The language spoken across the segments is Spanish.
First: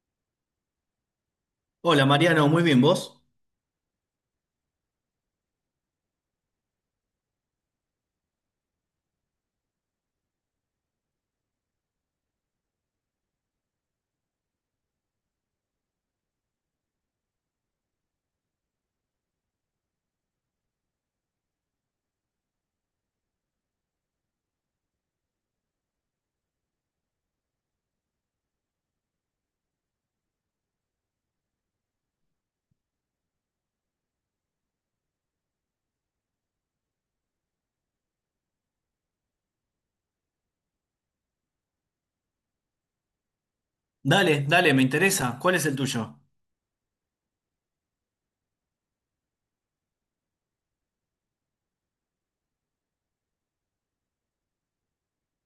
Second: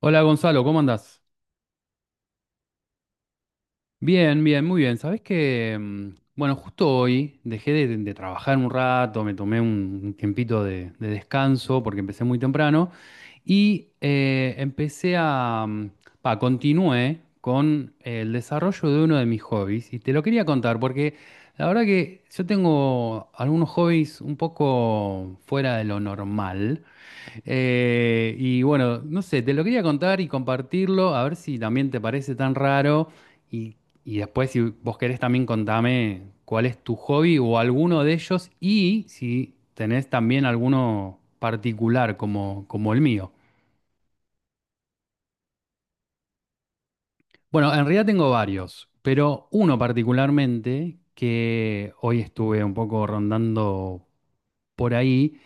Hola Gonzalo, ¿cómo andás? Hola Mariano, muy bien, ¿vos? Bien, bien, muy bien. Sabés que, bueno, justo hoy dejé de trabajar un rato, me tomé un tiempito de descanso porque empecé muy temprano y empecé a, mm, pa, continué con el desarrollo de uno de mis hobbies y te lo quería contar porque la verdad que yo tengo algunos hobbies un poco fuera de lo normal. Y bueno, no sé, te lo quería contar y compartirlo, a ver si también te parece tan raro. Y, y después, si vos querés, también contame cuál es tu hobby o alguno de ellos y si tenés también alguno particular como el mío. Dale, dale, me interesa. ¿Cuál es el tuyo? Bueno, en realidad tengo varios, pero uno particularmente que hoy estuve un poco rondando por ahí.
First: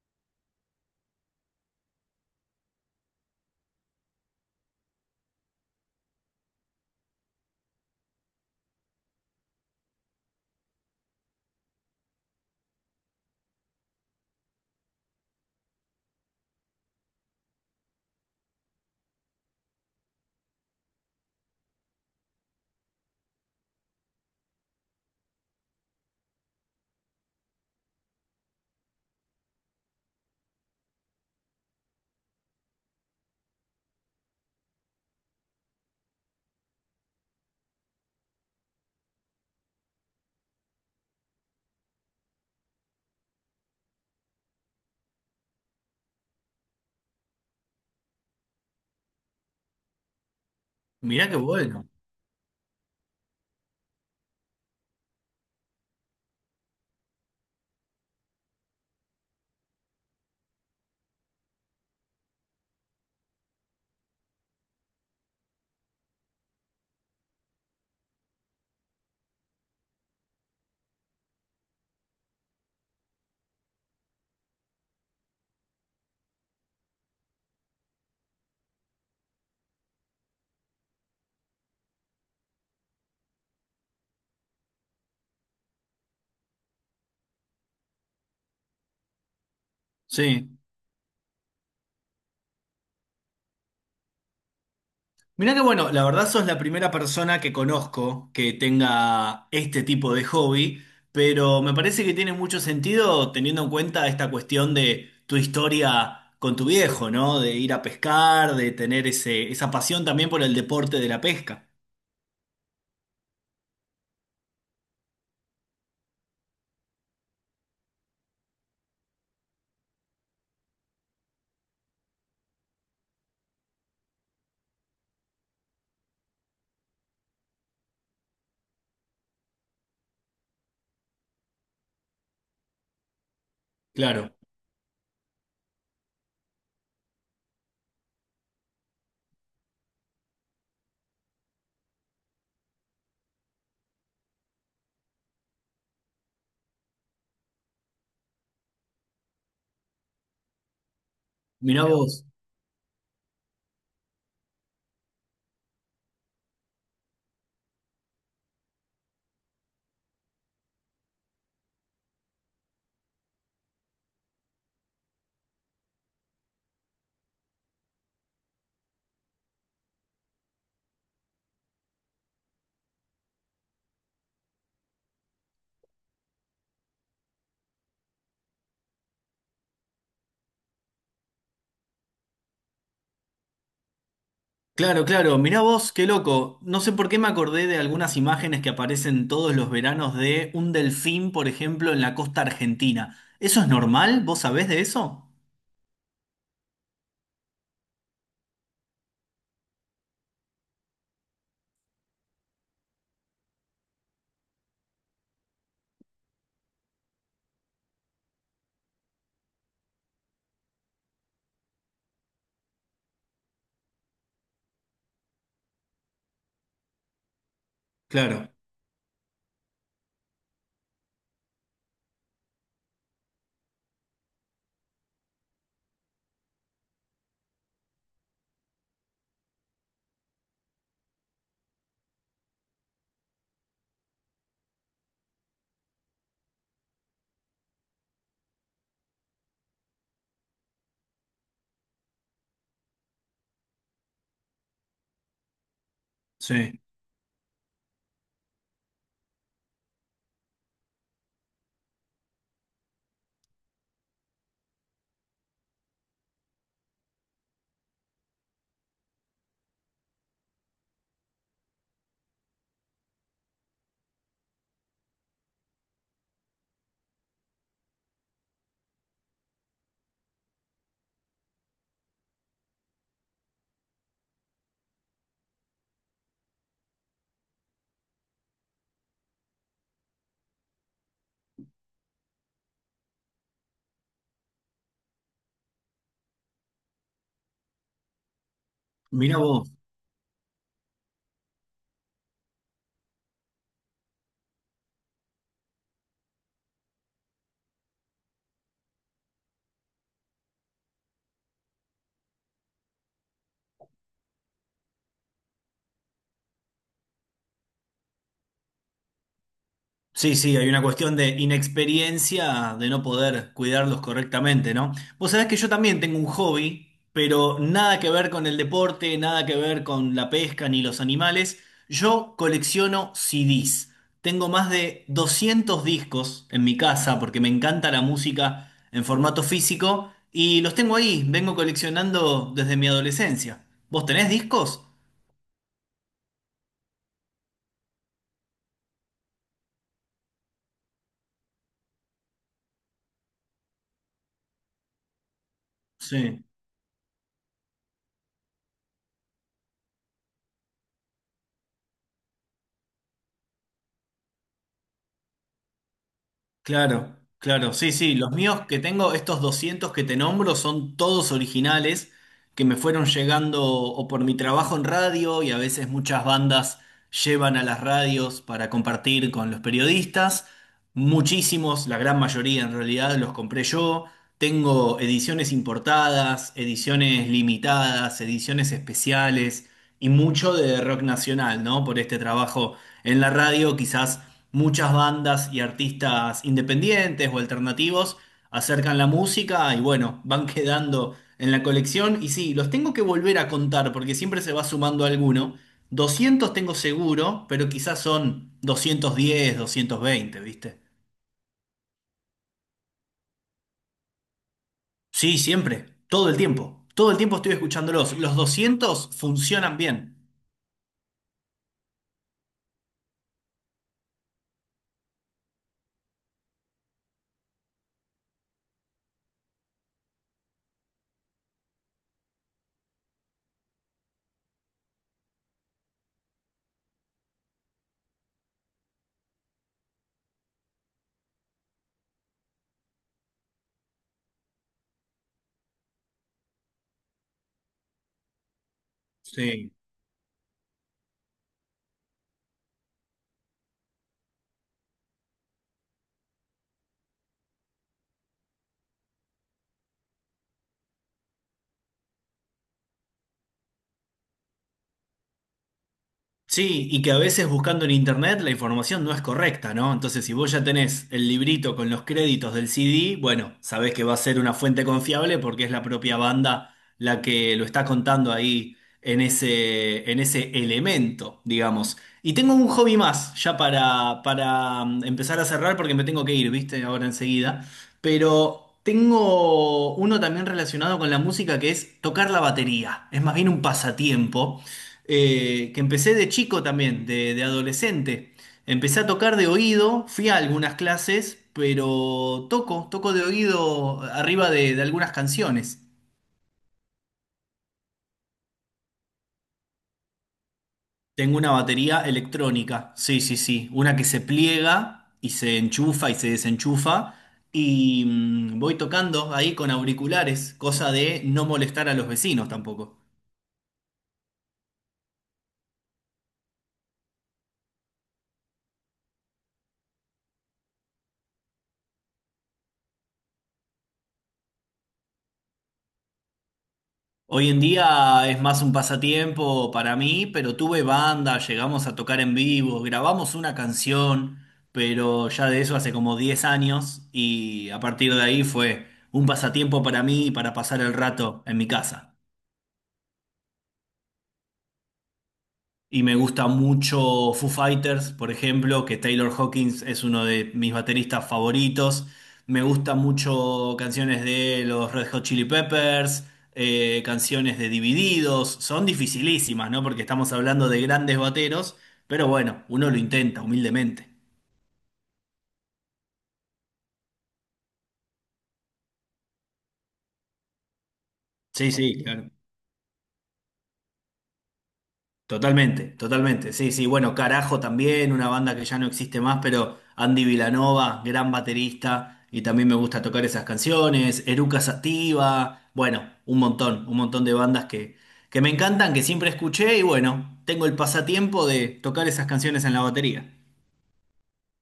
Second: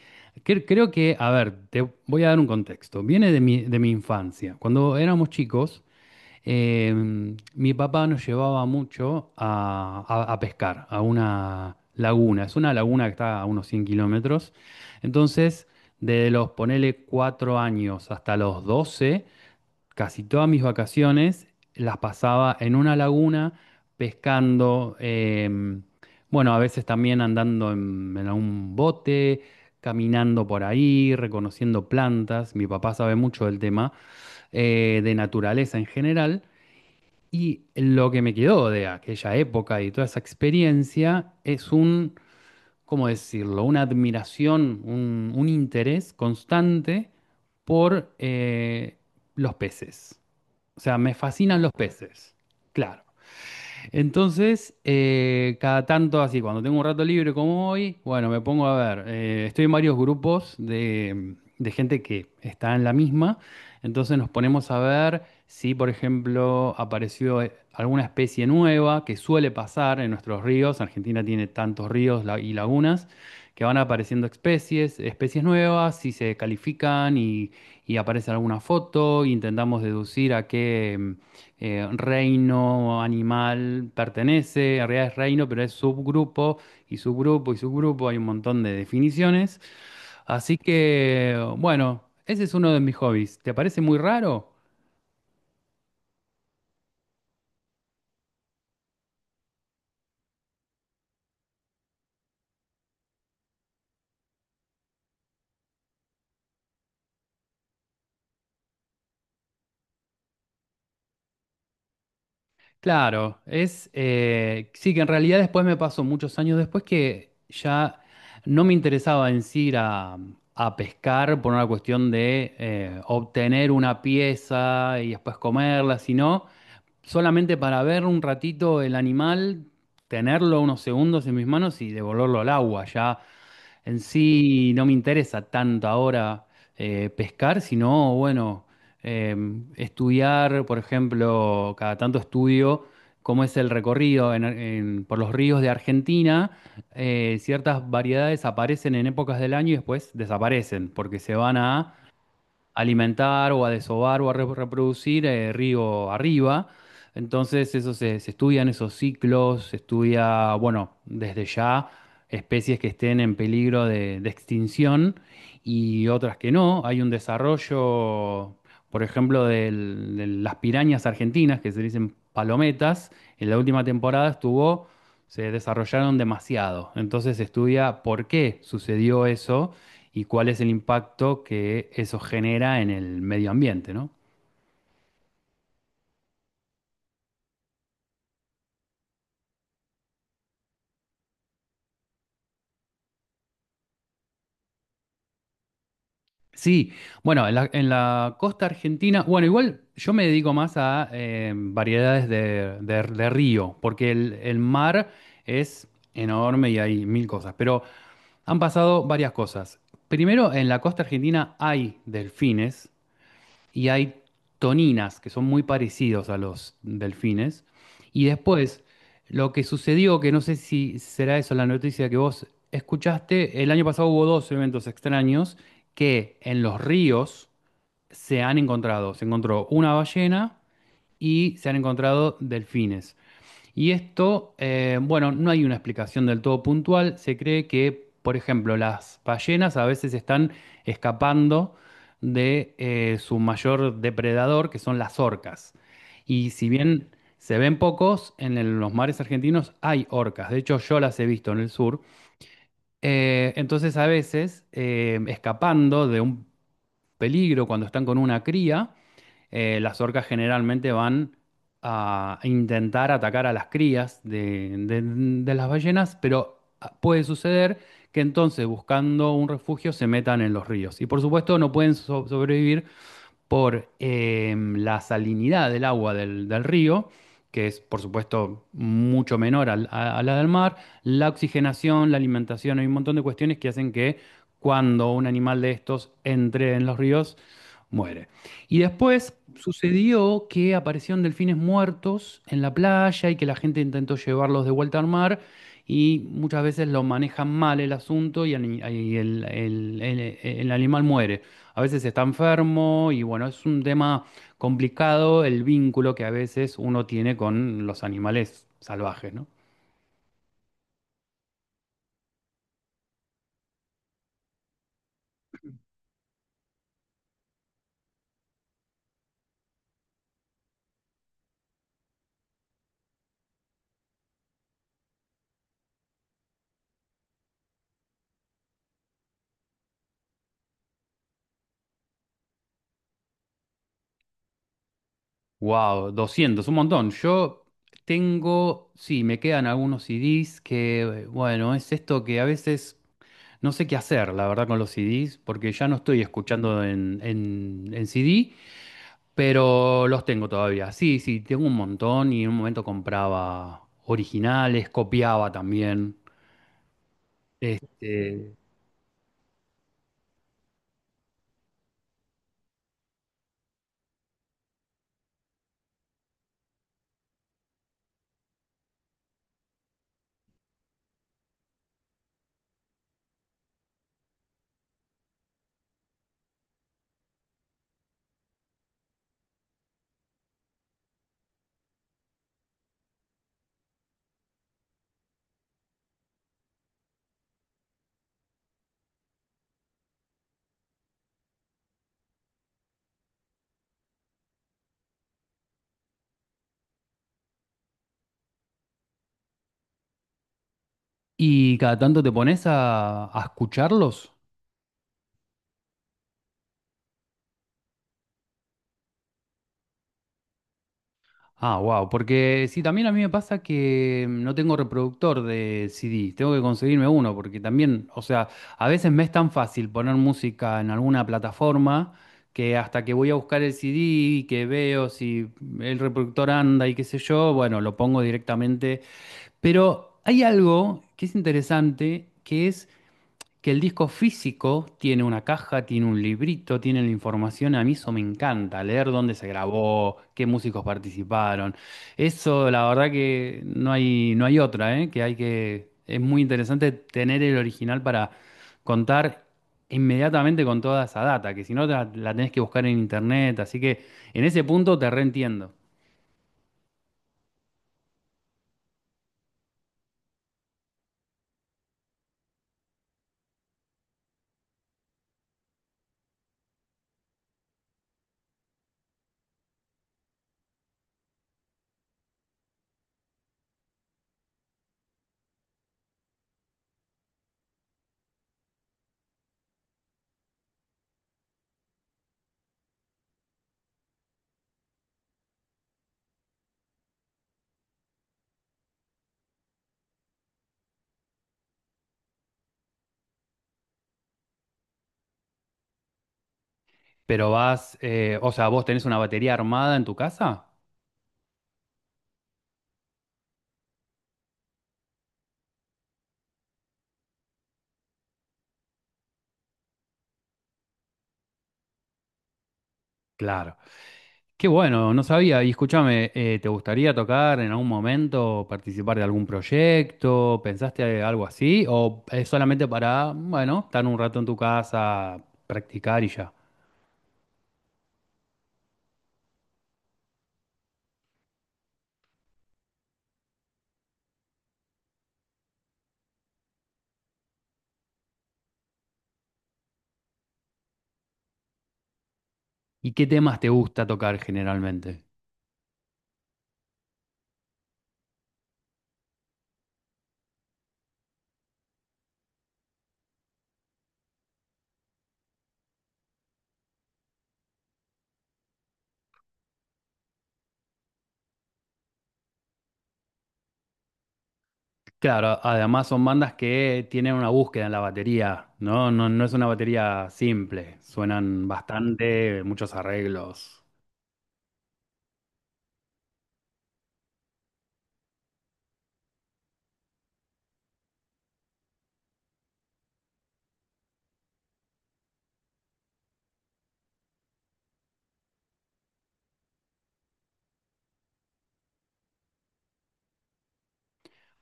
Creo que, a ver, te voy a dar un contexto. Viene de mi infancia. Cuando éramos chicos, mi papá nos llevaba mucho a pescar, a una laguna. Es una laguna que está a unos 100 kilómetros. Entonces, de los, ponele, 4 años hasta los 12, casi todas mis vacaciones las pasaba en una laguna pescando. Bueno, a veces también andando en un bote, caminando por ahí, reconociendo plantas. Mi papá sabe mucho del tema de naturaleza en general. Y lo que me quedó de aquella época y toda esa experiencia es un, ¿cómo decirlo? Una admiración, un interés constante por los peces. O sea, me Mirá qué fascinan los bueno. peces. Claro. Entonces, cada tanto así, cuando tengo un rato libre como hoy, bueno, me pongo a ver. Estoy en varios grupos de gente que está en la misma. Entonces nos ponemos a ver si, por ejemplo, apareció alguna especie nueva que suele pasar en nuestros ríos. Argentina tiene tantos ríos y lagunas que van apareciendo especies, especies nuevas, si se califican y aparece alguna foto, intentamos deducir a qué reino animal pertenece, en realidad es reino, pero es subgrupo y subgrupo y subgrupo, hay un montón de definiciones. Sí. Así que, bueno, ese es uno de mis hobbies. ¿Te parece muy raro? Mirá qué bueno, la verdad sos la primera persona que conozco que tenga este tipo de hobby, pero me parece que tiene mucho sentido teniendo en cuenta esta cuestión de tu historia con tu viejo, ¿no? De ir a pescar, de tener esa pasión también por el deporte de la pesca. Claro, es sí que en realidad después me pasó muchos años después que ya no me interesaba en sí ir a pescar por una cuestión de obtener una pieza y después comerla, sino solamente para ver un ratito el animal, tenerlo unos segundos en mis manos y devolverlo al agua. Ya en Claro. sí no me interesa tanto ahora pescar, sino bueno eh, estudiar, por ejemplo, cada tanto estudio cómo es el recorrido por los ríos de Argentina. Ciertas variedades aparecen en épocas del año y después desaparecen porque se van Mirá a Mira, vos. Alimentar o a desovar o a reproducir río arriba. Entonces, eso se estudian esos ciclos, se estudia, bueno, desde ya especies que estén en peligro de extinción y otras que no. Hay un desarrollo, por ejemplo, de las pirañas argentinas, que se dicen palometas. En la última temporada estuvo, se desarrollaron demasiado. Entonces, se estudia por qué sucedió eso y cuál es el impacto que eso genera en el medio ambiente, ¿no? Claro, claro. Mirá vos, qué loco. No sé por qué me acordé de algunas imágenes que aparecen todos los veranos de un delfín, por ejemplo, en la costa argentina. ¿Eso es normal? ¿Vos sabés de eso? Sí, bueno, en en la costa argentina, bueno, igual yo me dedico más a variedades de río, porque el mar es enorme y hay mil cosas, pero han pasado varias cosas. Primero, en la costa argentina hay delfines, y hay toninas, que son muy parecidos a los delfines. Y Claro, después, lo que sucedió, que no sé si será eso la noticia que vos escuchaste, el año pasado hubo dos eventos extraños que en los ríos se han encontrado. Se encontró una ballena y se han encontrado delfines. Y esto, bueno, no hay una explicación del todo puntual. Se cree que, por ejemplo, las ballenas a veces están escapando de su mayor depredador, que son las orcas. Y si sí. bien se ven pocos, en los mares argentinos hay orcas. De hecho, yo las he visto en el sur. Entonces, a veces, escapando de un peligro cuando están con una cría, las orcas generalmente van a intentar atacar a las crías de las ballenas, pero puede suceder que entonces buscando un refugio se metan en los ríos. Y por supuesto no pueden sobrevivir por la salinidad del agua del río, que es por supuesto mucho menor a la del mar, la oxigenación, la alimentación, hay un montón de cuestiones que hacen que cuando un animal de estos entre en los ríos, muere. Y después Mirá vos. sucedió que aparecieron delfines muertos en la playa y que la gente intentó llevarlos de vuelta al mar y muchas veces lo manejan mal el asunto y el animal muere a veces está enfermo y bueno, es un tema complicado el vínculo que a veces uno tiene con los animales salvajes, ¿no? Sí, sí, hay una cuestión de inexperiencia, de no poder cuidarlos correctamente, ¿no? Vos sabés que yo también tengo un hobby, pero nada que ver con el deporte, nada que ver con la pesca ni los animales. Yo colecciono CDs. Tengo más de 200 discos en mi casa porque me encanta la música en formato físico y los tengo ahí, vengo coleccionando desde mi adolescencia. ¿Vos tenés discos? Wow, 200, un montón. Yo tengo, sí, me quedan algunos CDs que, bueno, es esto que a veces no sé qué hacer, la verdad, con los CDs, porque ya no estoy Sí. escuchando en CD, pero los tengo todavía. Sí, sí, tengo un montón y en un momento compraba originales, copiaba también. Claro, claro, sí, sí, los Eh, míos que tengo, estos 200 que te nombro, son todos originales que me fueron llegando o por mi trabajo en radio y a veces muchas bandas llevan a las radios para compartir con los periodistas. Muchísimos, la gran mayoría en realidad, los compré yo. Tengo ediciones importadas, ediciones limitadas, ediciones especiales y mucho de rock nacional, ¿no? Por este trabajo en la radio, quizás muchas bandas y artistas independientes o alternativos acercan la música y bueno, van quedando en la colección. Y sí, los tengo que volver a contar porque siempre se va sumando alguno. 200 tengo seguro, pero quizás son 210, 220, ¿viste? ¿Y cada tanto te pones a escucharlos? Sí, siempre, todo el tiempo. Todo el tiempo estoy escuchándolos. Los 200 funcionan bien. Ah, wow, porque sí, también a mí me pasa que no tengo reproductor de CD, tengo que conseguirme uno, porque también, o sea, a veces me es tan fácil poner música en alguna plataforma que hasta que voy a buscar el CD y que veo si el reproductor anda y qué sé yo, bueno, lo pongo directamente. Pero hay algo que es interesante, que es que el disco físico tiene una caja, tiene un librito, tiene la información. A mí eso me encanta, leer dónde se Sí. grabó, qué músicos participaron. Eso, la verdad que no hay otra, ¿eh? Que hay que, es muy interesante tener el original para contar inmediatamente con toda esa data, que si no la tenés que buscar en internet. Así que en ese punto te reentiendo. Sí, y que a veces buscando en internet la información no es correcta, ¿no? Entonces, si vos ya tenés el librito con los créditos del CD, bueno, sabés que va a ser una fuente confiable porque es la propia banda la que lo está contando ahí en ese elemento, digamos. Y tengo un hobby más ya para empezar a cerrar porque me tengo que ir, ¿viste? Ahora enseguida. Pero tengo uno también relacionado con la música que es tocar la batería. Es más bien un pasatiempo que empecé de chico también, de adolescente. Empecé a tocar de oído, fui a algunas clases, pero toco de oído arriba de algunas canciones. Pero vas, o sea, ¿vos tenés una batería armada en tu casa? Tengo una batería electrónica, sí, sí, sí, una que se pliega y se enchufa y se desenchufa y voy tocando ahí con auriculares, cosa de no molestar a los vecinos tampoco. Claro. Qué bueno, no sabía. Y escúchame, ¿te gustaría tocar en algún momento, participar de algún proyecto? ¿Pensaste algo así? ¿O es solamente para, bueno, estar un rato en tu casa, practicar y ya? Hoy en día es más un pasatiempo para mí, pero tuve banda, llegamos a tocar en vivo, grabamos una canción, pero ya de eso hace como 10 años y a partir de ahí fue un pasatiempo para mí y para pasar el rato en mi casa. ¿Y qué temas te gusta tocar generalmente? Y me gusta mucho Foo Fighters, por ejemplo, que Taylor Hawkins es uno de mis bateristas favoritos. Me gusta mucho canciones de los Red Hot Chili Peppers, canciones de Divididos. Son dificilísimas, ¿no? Porque estamos hablando de grandes bateros, pero bueno, uno lo intenta humildemente. Claro, además son bandas que tienen una búsqueda en la batería, ¿no? No, no es una batería simple, suenan Sí, sí, claro. bastante, muchos arreglos. Totalmente, totalmente. Sí, sí, bueno, Carajo también, una banda que ya no existe más, pero Andy Vilanova, gran baterista, y también me gusta tocar esas canciones, Eruca Sativa, bueno, un montón de bandas que me encantan, que siempre escuché, y bueno, tengo el pasatiempo de tocar esas canciones en la batería.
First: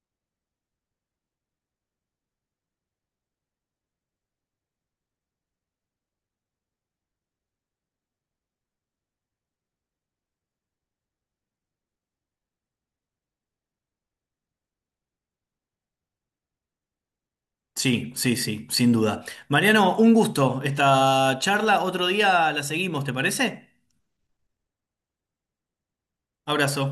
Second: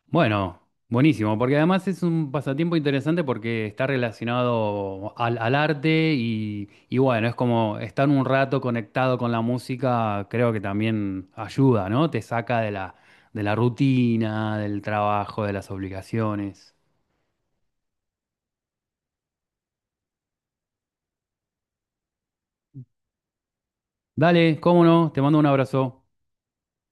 Bueno, buenísimo, porque además es un pasatiempo interesante porque está relacionado al arte y bueno, es como estar un rato conectado con la música, creo que también ayuda, ¿no? Te saca de de la rutina, del trabajo, de las obligaciones. Sí, sí, sí, sin duda. Mariano, un gusto esta charla, otro día la seguimos, ¿te parece? Dale, cómo no, te mando un abrazo. Abrazo.